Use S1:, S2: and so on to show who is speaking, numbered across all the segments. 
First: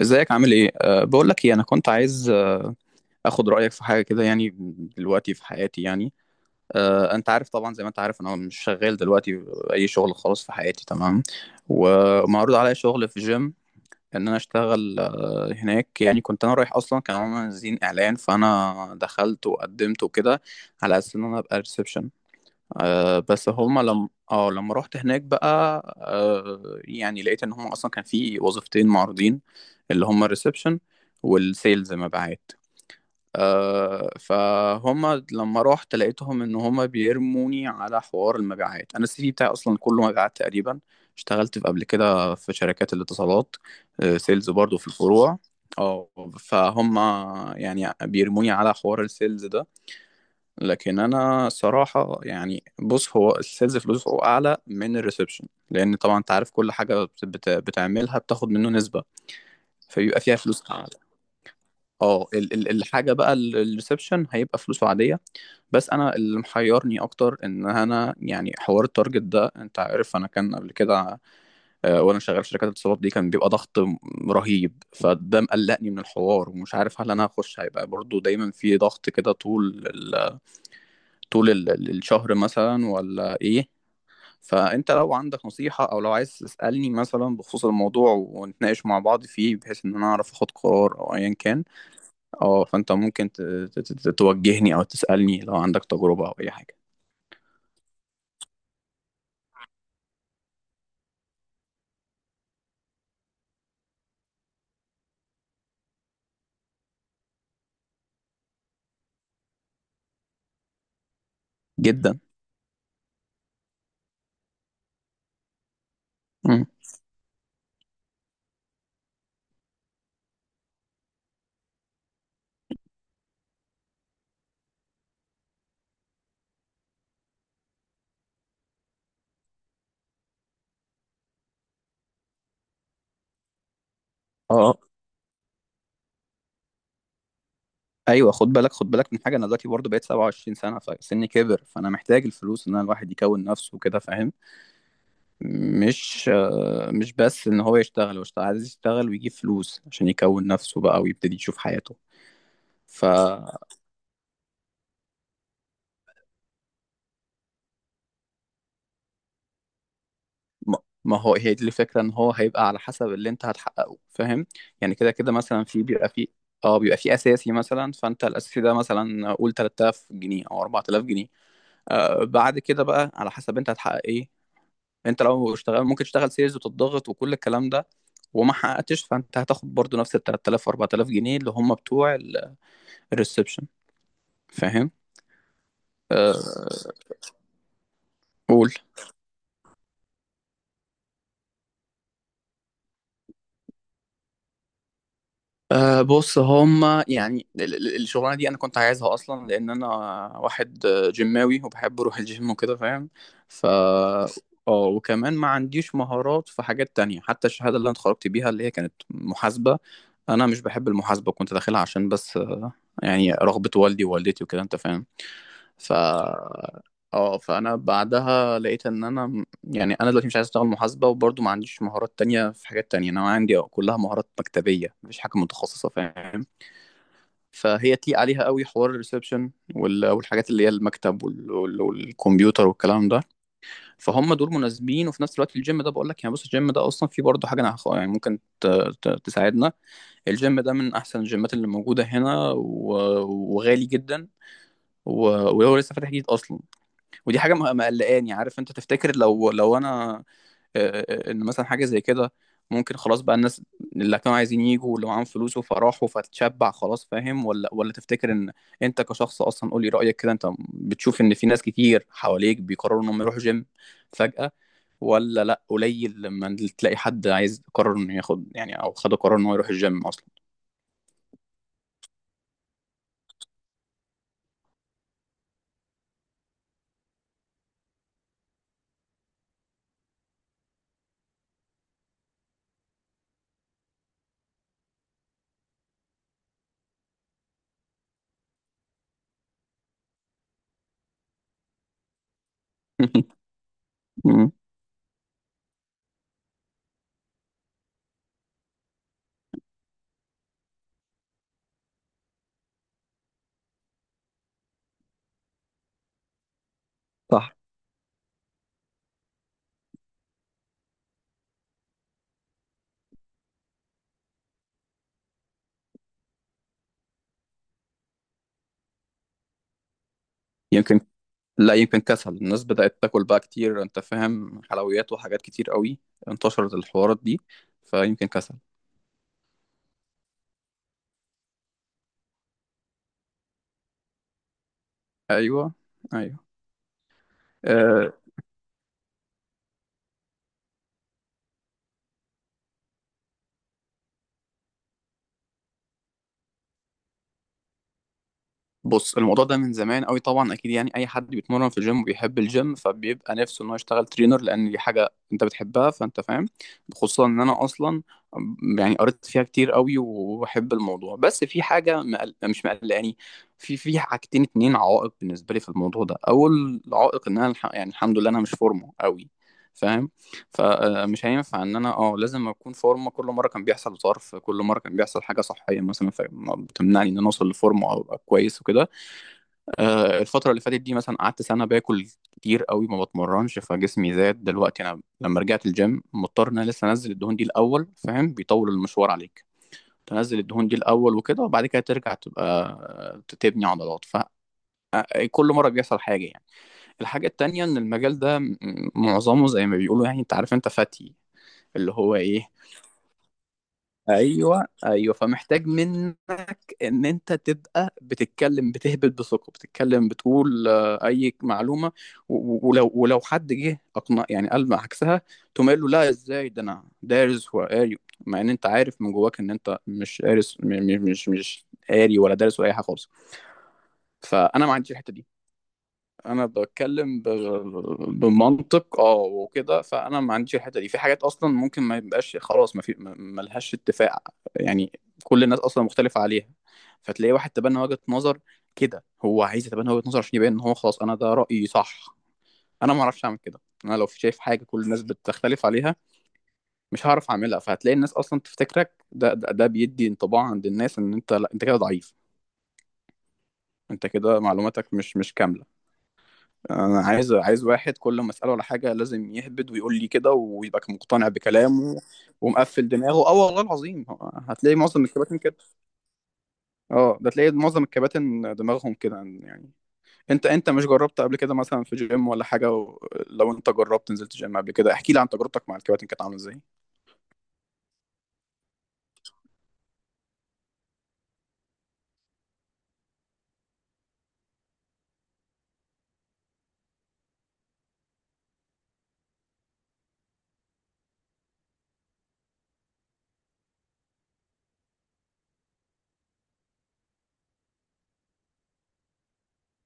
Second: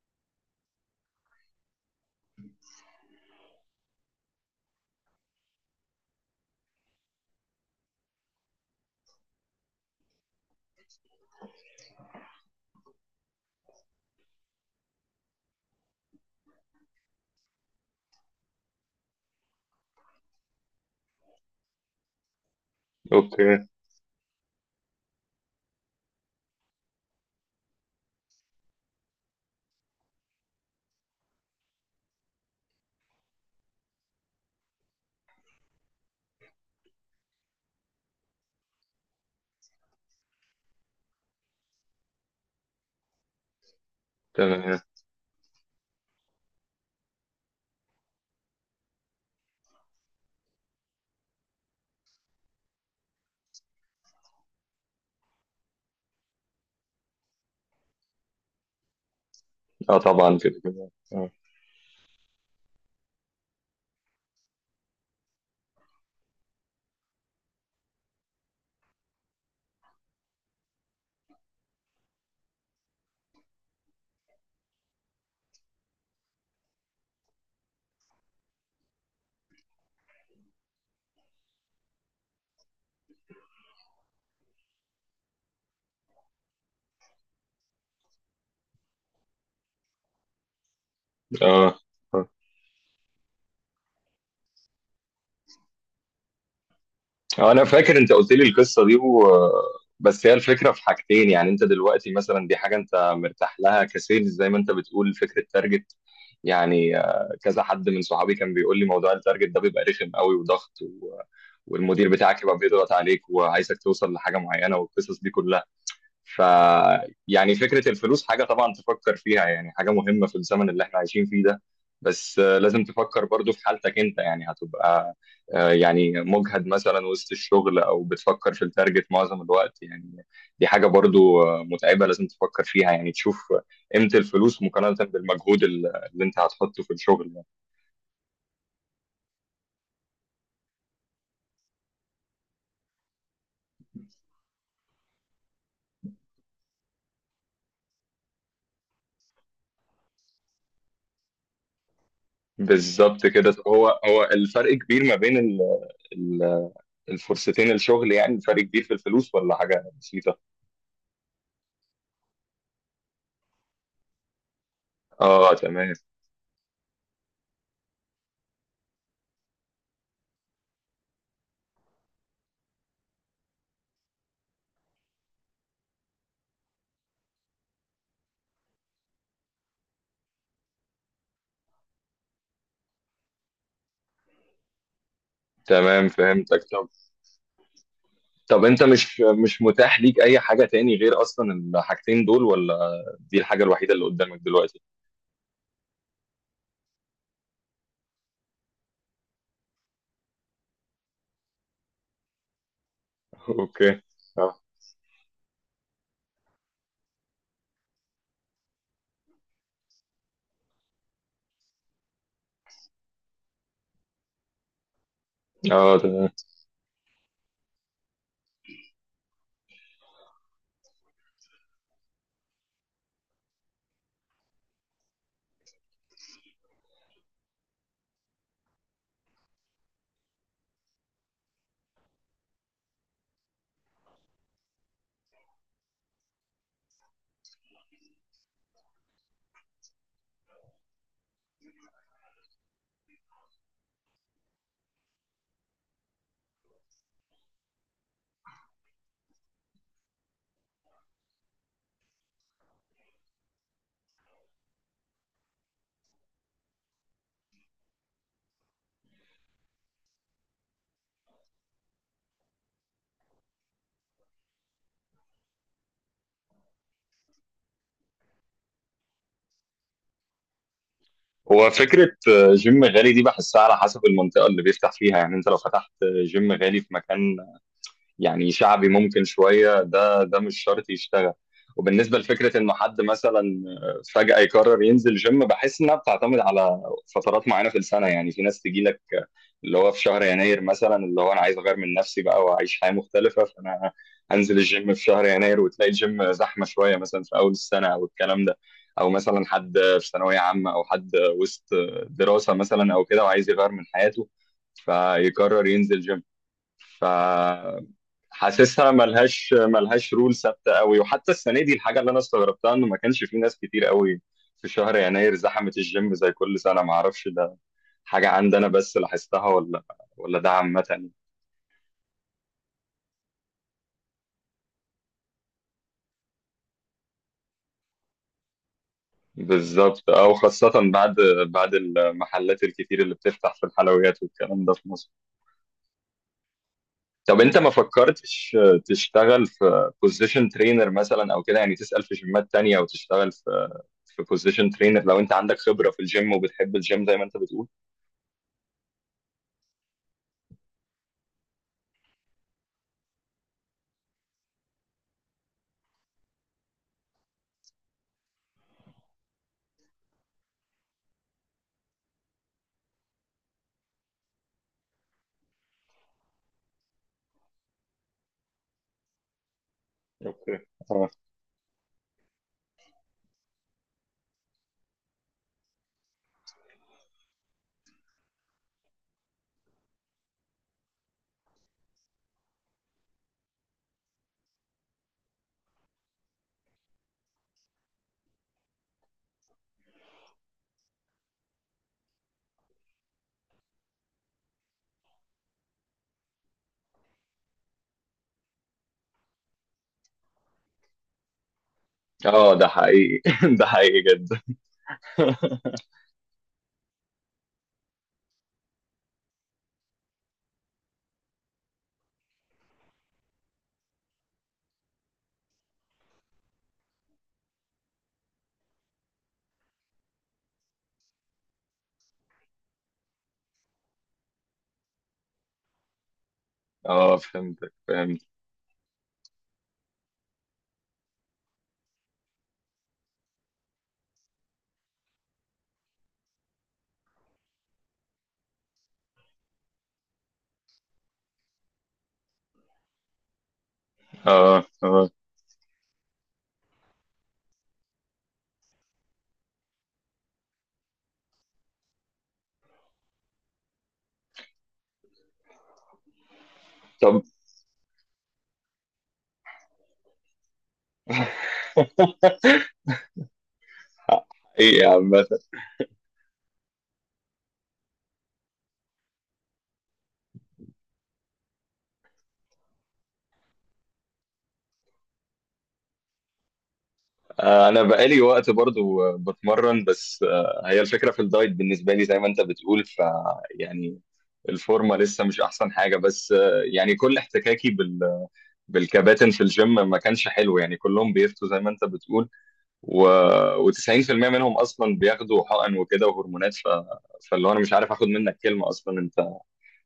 S1: ازيك، عامل ايه؟ بقول لك ايه، انا كنت عايز اخد رايك في حاجه كده يعني، دلوقتي في حياتي يعني. انت عارف طبعا، زي ما انت عارف انا مش شغال دلوقتي اي شغل خالص في حياتي، تمام. ومعروض عليا شغل في جيم، ان انا اشتغل هناك يعني. كنت انا رايح اصلا، كانوا عاملين اعلان، فانا دخلت وقدمت وكده، على اساس ان انا ابقى ريسبشن. بس
S2: اوكي.
S1: هما لما لما رحت هناك بقى. يعني لقيت ان هما اصلا كان في وظيفتين معروضين، اللي هما الريسبشن والسيلز، مبيعات. فهما لما رحت لقيتهم ان هما بيرموني على حوار المبيعات، انا السي في بتاعي اصلا كله مبيعات تقريبا. اشتغلت قبل كده في شركات الاتصالات، سيلز برضو
S2: تمام.
S1: في الفروع. اه فهم، يعني بيرموني على حوار السيلز ده. لكن انا صراحه يعني بص، هو السيلز فلوسه اعلى من الريسبشن، لان طبعا انت عارف كل حاجه بتعملها بتاخد منه نسبه،
S2: اه،
S1: فبيبقى فيها
S2: طبعا كده
S1: فلوس اعلى.
S2: كده. اه.
S1: اه الحاجه بقى، الريسبشن هيبقى فلوسه عاديه. بس انا اللي محيرني اكتر ان انا يعني حوار التارجت ده، انت عارف انا كان قبل كده وانا شغال في شركات الاتصالات دي، كان بيبقى ضغط رهيب، فده مقلقني من الحوار، ومش عارف هل انا هخش هيبقى برضو دايما في ضغط كده، طول الشهر مثلا ولا ايه؟ فانت لو عندك نصيحة او لو عايز تسألني مثلا بخصوص الموضوع، ونتناقش مع بعض فيه، بحيث ان انا اعرف اخد قرار او ايا كان.
S2: اه. آه.
S1: اه فانت ممكن توجهني او تسألني لو عندك تجربة او اي حاجة.
S2: انا فاكر انت قلت لي القصه دي. بس هي الفكره في حاجتين، يعني انت دلوقتي مثلا دي حاجه انت مرتاح لها كسيلز زي ما انت بتقول فكره تارجت. يعني كذا حد من صحابي كان بيقول لي موضوع التارجت ده بيبقى رخم قوي وضغط، والمدير
S1: جدا.
S2: بتاعك يبقى بيضغط عليك وعايزك توصل لحاجه معينه والقصص دي كلها. ف
S1: مم.
S2: يعني فكرة الفلوس حاجة طبعا تفكر فيها، يعني حاجة مهمة في الزمن اللي احنا عايشين فيه ده. بس لازم تفكر برضو في حالتك انت، يعني هتبقى يعني مجهد مثلا وسط الشغل او بتفكر في التارجت معظم الوقت يعني. دي حاجة برضو متعبة، لازم تفكر فيها، يعني تشوف قيمة الفلوس
S1: اه
S2: مقارنة بالمجهود اللي انت هتحطه في الشغل يعني.
S1: ايوه، خد بالك، خد بالك من حاجة. انا دلوقتي برضو بقيت 27 سنة، فسني كبر، فانا محتاج الفلوس ان انا الواحد يكون نفسه كده، فاهم. مش بس ان هو يشتغل، عايز يشتغل ويجيب فلوس عشان يكون نفسه بقى ويبتدي يشوف حياته. ف
S2: بالظبط كده، هو الفرق كبير ما بين ال- الفرصتين الشغل، يعني الفرق كبير في الفلوس ولا حاجة بسيطة؟
S1: ما ما هو، هي دي الفكرة، ان هو هيبقى على حسب اللي انت هتحققه، فاهم. يعني كده كده
S2: اه.
S1: مثلا، في
S2: تمام.
S1: بيبقى في اه بيبقى في اساسي مثلا، فانت الاساسي ده مثلا قول 3000 جنيه او 4000 جنيه. بعد كده بقى على حسب انت هتحقق ايه، انت لو اشتغل ممكن تشتغل سيلز وتضغط وكل الكلام ده، وما حققتش فانت هتاخد برضو نفس ال 3000 و 4000 جنيه اللي هم بتوع الريسبشن، فاهم.
S2: تمام،
S1: آه
S2: فهمتك. طب. طب
S1: قول.
S2: انت مش متاح ليك اي حاجة تاني غير اصلا الحاجتين دول، ولا دي الحاجة الوحيدة اللي قدامك دلوقتي؟
S1: بص، هما يعني الشغلانه دي انا كنت عايزها اصلا لان انا واحد جيماوي وبحب اروح الجيم وكده، فاهم. ف
S2: اوكي. اه.
S1: اه وكمان ما عنديش مهارات في حاجات تانية، حتى الشهاده اللي انا اتخرجت بيها اللي هي كانت محاسبه. انا مش بحب المحاسبه، كنت داخلها عشان بس يعني رغبه والدي ووالدتي وكده، انت فاهم. ف
S2: اه تمام.
S1: اه فانا بعدها لقيت ان انا يعني انا دلوقتي مش عايز اشتغل محاسبه، وبرضه ما عنديش مهارات تانية في حاجات تانية، انا عندي كلها مهارات مكتبيه، مفيش حاجه متخصصه، فاهم. فهي تليق عليها قوي حوار الريسبشن والحاجات اللي هي المكتب والكمبيوتر والكلام ده، فهم دول مناسبين. وفي نفس الوقت الجيم ده، بقول لك يعني بص، الجيم ده اصلا فيه برضه حاجه انا يعني ممكن تساعدنا. الجيم ده من احسن الجيمات اللي موجوده هنا، وغالي جدا، و- وهو لسه فاتح جديد اصلا، ودي حاجه مقلقاني. عارف، انت تفتكر لو انا ان مثلا حاجه زي كده ممكن خلاص بقى الناس اللي كانوا عايزين يجوا واللي معاهم فلوس فراحوا فتشبع خلاص، فاهم؟ ولا تفتكر ان انت كشخص اصلا، قولي رايك كده، انت بتشوف ان في ناس كتير حواليك بيقرروا انهم يروحوا جيم فجاه، ولا لا، قليل لما تلاقي حد عايز قرر انه ياخد يعني او خد قرار انه يروح الجيم اصلا؟
S2: هو فكرة جيم غالي دي بحسها على حسب المنطقة اللي بيفتح فيها، يعني انت لو فتحت جيم غالي في مكان يعني شعبي ممكن شوية، ده مش شرط يشتغل. وبالنسبة لفكرة إنه حد مثلا فجأة يقرر ينزل جيم، بحس إنها بتعتمد على فترات معينة في السنة، يعني في ناس تجي لك اللي هو في شهر يناير مثلا، اللي هو أنا عايز أغير من نفسي بقى وأعيش حياة مختلفة، فأنا
S1: مم.
S2: هنزل الجيم في شهر يناير وتلاقي الجيم زحمة شوية مثلا في أول السنة أو الكلام ده، أو مثلا حد في ثانوية عامة أو حد وسط دراسة مثلا أو كده وعايز يغير من حياته فيقرر ينزل جيم. ف
S1: صح.
S2: حاسسها ملهاش رول ثابته قوي. وحتى السنه دي الحاجه اللي انا استغربتها انه ما كانش في ناس كتير قوي في شهر يناير زحمت الجيم زي كل سنه. ما اعرفش، ده حاجه عندي انا بس لاحظتها، ولا ده
S1: يمكن،
S2: عامه؟
S1: لا، يمكن كسل الناس بدأت تاكل بقى كتير، انت فاهم، حلويات وحاجات كتير قوي انتشرت الحوارات دي، فيمكن كسل.
S2: بالظبط اه، وخاصة بعد المحلات الكتير اللي بتفتح في الحلويات والكلام ده في مصر.
S1: ايوه، ايوه.
S2: طب انت ما
S1: آه،
S2: فكرتش تشتغل في بوزيشن ترينر مثلا او كده، يعني تسأل في جيمات تانية وتشتغل في بوزيشن ترينر لو انت عندك خبرة في الجيم وبتحب الجيم زي ما انت بتقول.
S1: بص، الموضوع ده من زمان قوي طبعا اكيد، يعني اي حد بيتمرن في الجيم وبيحب الجيم فبيبقى نفسه ان هو يشتغل ترينر، لان دي حاجه انت بتحبها فانت فاهم. خصوصا ان انا اصلا يعني قريت فيها كتير قوي وبحب الموضوع، بس في حاجه مش مقلقاني. في حاجتين، اتنين عوائق بالنسبه لي في الموضوع ده. اول عائق، ان انا يعني الحمد لله انا مش فورمه قوي، فاهم.
S2: اوكي. اه.
S1: فمش هينفع ان انا لازم اكون فورمه، كل مره كان بيحصل ظرف، كل مره كان بيحصل حاجه صحيه مثلا، فبتمنعني ان انا اوصل لفورمه او ابقى كويس وكده. الفترة اللي فاتت دي مثلا قعدت سنة باكل كتير قوي، ما بتمرنش فجسمي زاد. دلوقتي أنا لما رجعت الجيم، مضطر إن أنا لسه أنزل الدهون دي الأول، فاهم، بيطول المشوار عليك تنزل الدهون دي الأول وكده، وبعد كده ترجع تبقى تبني عضلات. ف آه، كل مرة بيحصل حاجة يعني. الحاجة التانية، إن المجال ده معظمه زي ما بيقولوا يعني، أنت عارف أنت فاتي، اللي هو إيه.
S2: اه ده حقيقي. ده حقيقي جدا.
S1: ايوه، ايوه، فمحتاج منك ان انت تبقى بتتكلم، بتهبط بثقه، بتتكلم بتقول اي معلومه، ولو حد جه اقنع يعني قال عكسها، تقوم قايل له لا ازاي ده انا دارس وقاري، مع ان انت عارف من جواك ان انت مش قارس، مش قاري ولا دارس ولا اي حاجه خالص. فانا ما عنديش الحته دي، انا
S2: اه،
S1: بتكلم
S2: فهمتك، فهمت.
S1: بمنطق وكده، فانا ما عنديش الحته دي في حاجات اصلا ممكن ما يبقاش خلاص، ما في، ما لهاش اتفاق يعني، كل الناس اصلا مختلفه عليها. فتلاقي واحد تبنى وجهه نظر كده، هو عايز يتبنى وجهه نظر عشان يبين ان هو خلاص انا ده رايي صح. انا ما اعرفش اعمل كده، انا لو شايف حاجه
S2: اه.
S1: كل الناس
S2: اه.
S1: بتختلف عليها مش هعرف اعملها، فهتلاقي الناس اصلا تفتكرك، ده بيدي انطباع عند الناس ان انت، لا، انت كده ضعيف، انت كده معلوماتك مش كامله. انا
S2: طب.
S1: عايز، واحد كل ما اساله على حاجه لازم يهبد ويقول لي كده ويبقى مقتنع بكلامه ومقفل دماغه. اه والله العظيم هتلاقي
S2: حقيقي
S1: معظم
S2: عامة.
S1: الكباتن كده. اه ده تلاقي معظم الكباتن دماغهم كده يعني. انت مش جربت قبل كده مثلا في جيم ولا حاجه لو انت جربت نزلت جيم قبل كده احكي لي عن تجربتك مع الكباتن كانت عامله ازاي؟
S2: انا بقالي وقت برضو بتمرن، بس هي الفكرة في الدايت بالنسبة لي زي ما انت بتقول. يعني الفورمة لسه مش احسن حاجة، بس يعني كل احتكاكي بالكباتن في الجيم ما كانش حلو، يعني كلهم بيفتوا زي ما انت بتقول و... و90% منهم اصلا بياخدوا حقن وكده وهرمونات، فاللي هو انا مش عارف اخد منك كلمه اصلا انت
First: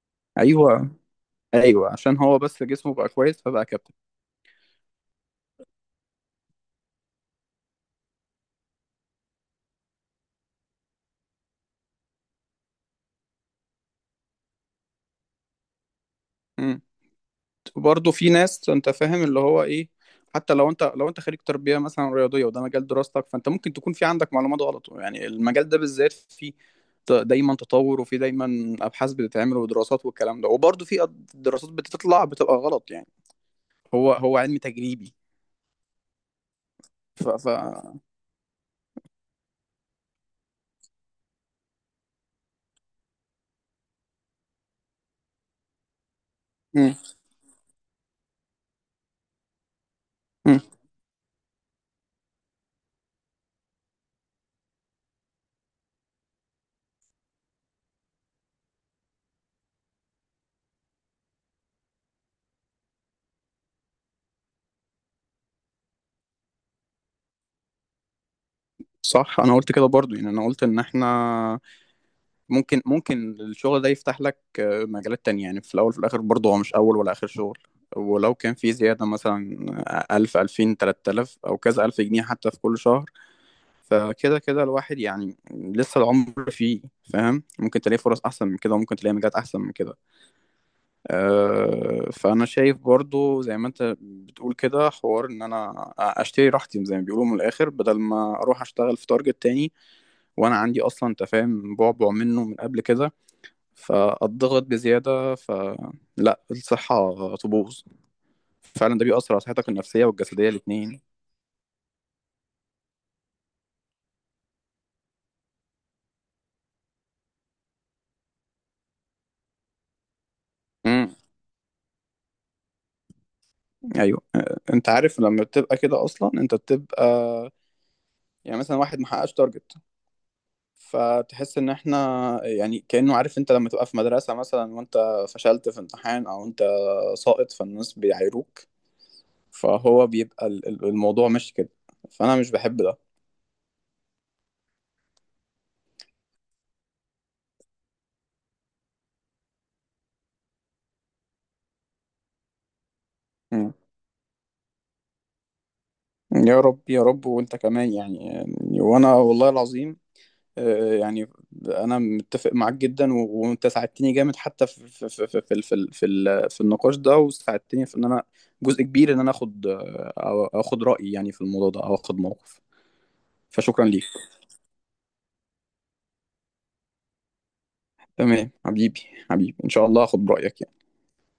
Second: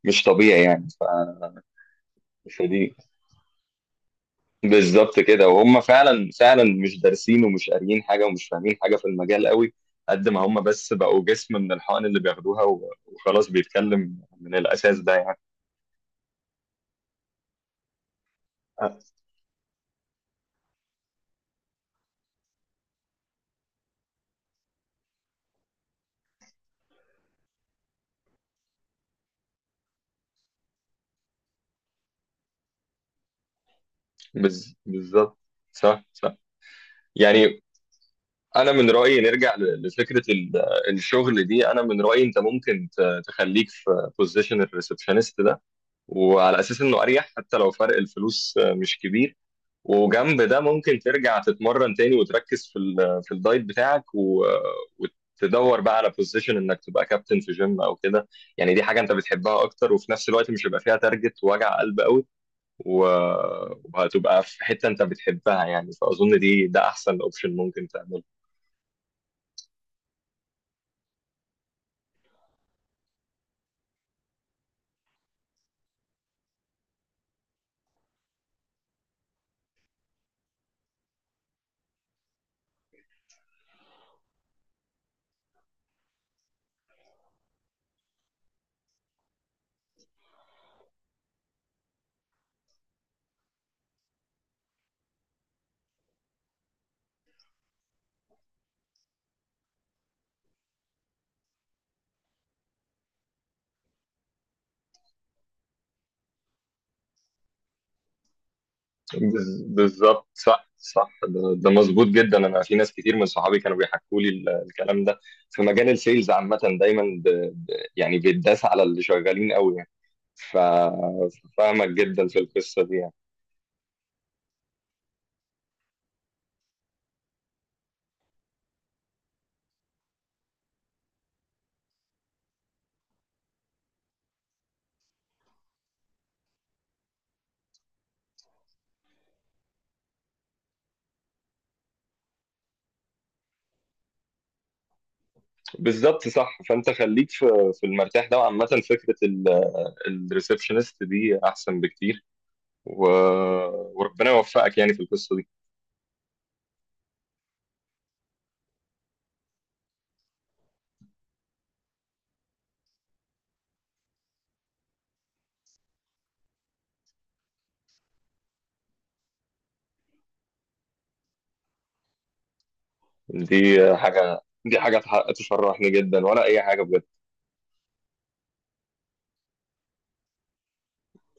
S2: مش طبيعي يعني
S1: ايوه،
S2: ف...
S1: ايوه، عشان هو بس جسمه
S2: فدي
S1: بقى كويس فبقى كابتن.
S2: بالظبط كده. وهم فعلا فعلا مش دارسين ومش قاريين حاجه ومش فاهمين حاجه في المجال قوي، قد ما هم بس بقوا جسم من الحقن اللي بياخدوها، وخلاص بيتكلم من الاساس ده يعني.
S1: مم. وبرضه في ناس، انت فاهم اللي هو ايه، حتى لو انت، خريج تربيه مثلا رياضيه وده مجال دراستك، فانت ممكن تكون في عندك معلومات غلط يعني، المجال ده بالذات فيه دايما تطور، وفي دايما ابحاث بتتعمل ودراسات والكلام ده، وبرضه في دراسات بتطلع بتبقى غلط يعني، هو هو علم تجريبي.
S2: بالظبط. صح. صح،
S1: ف ف
S2: يعني انا من رايي نرجع لفكره الشغل دي. انا من رايي انت ممكن تخليك في بوزيشن الريسبشنست ده، وعلى اساس انه اريح حتى لو فرق الفلوس مش كبير، وجنب ده
S1: مم.
S2: ممكن ترجع تتمرن تاني وتركز في في الدايت بتاعك، وتدور بقى على بوزيشن انك تبقى كابتن في جيم او كده، يعني دي حاجه انت بتحبها اكتر وفي نفس الوقت مش هيبقى فيها تارجت ووجع قلب قوي و- وهتبقى في حته انت بتحبها يعني، فاظن ده احسن اوبشن ممكن تعمله.
S1: صح، انا قلت كده برضو، يعني انا قلت ان احنا ممكن الشغل ده يفتح لك مجالات تانية، يعني في الاول في الاخر برضو هو مش اول ولا اخر شغل، ولو كان في زيادة مثلا 1000، 2000، 3000 أو كذا ألف جنيه حتى، في كل شهر، فكده كده الواحد يعني لسه العمر فيه، فاهم، ممكن تلاقي فرص أحسن من كده وممكن تلاقي مجالات أحسن من كده. فأنا شايف برضو زي ما أنت بتقول كده، حوار إن أنا أشتري راحتي زي ما بيقولوا من الآخر، بدل ما أروح أشتغل في تارجت تاني، وانا عندي اصلا انت فاهم بعبع منه من قبل كده، فاتضغط بزياده، فلا، الصحه تبوظ فعلا، ده بيأثر على صحتك النفسيه
S2: بالظبط.
S1: والجسديه
S2: صح.
S1: الاتنين.
S2: صح. ده مظبوط جدا. انا في ناس كتير من صحابي كانوا بيحكوا لي الكلام ده في مجال السيلز عامه دايما ب... يعني بيتداس على اللي شغالين قوي يعني. ف-
S1: امم،
S2: ففاهمك جدا في القصه دي يعني.
S1: ايوه. انت عارف لما بتبقى كده اصلا انت بتبقى يعني، مثلا واحد محققش تارجت، فتحس ان احنا يعني كأنه، عارف انت لما تبقى في مدرسة مثلا وانت فشلت في امتحان او انت ساقط فالناس بيعايروك، فهو بيبقى الموضوع ماشي كده، فانا مش بحب ده.
S2: بالظبط صح، فانت خليك في المرتاح ده، وعامه فكره الريسبشنست دي احسن بكتير و... وربنا يوفقك يعني في القصه دي.
S1: يا رب، يا رب، وانت كمان يعني، وانا والله العظيم يعني انا متفق معاك جدا، وانت ساعدتني جامد، حتى في النقاش ده، وساعدتني في ان انا جزء كبير، ان انا اخد اخد رأيي يعني في الموضوع ده او اخد موقف، فشكرا
S2: دي
S1: ليك.
S2: حاجه دي حاجه تشرحني جدا ولا اي حاجه بجد.
S1: تمام حبيبي، حبيبي، ان شاء الله اخد برأيك.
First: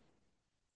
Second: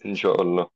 S2: ان شاء الله.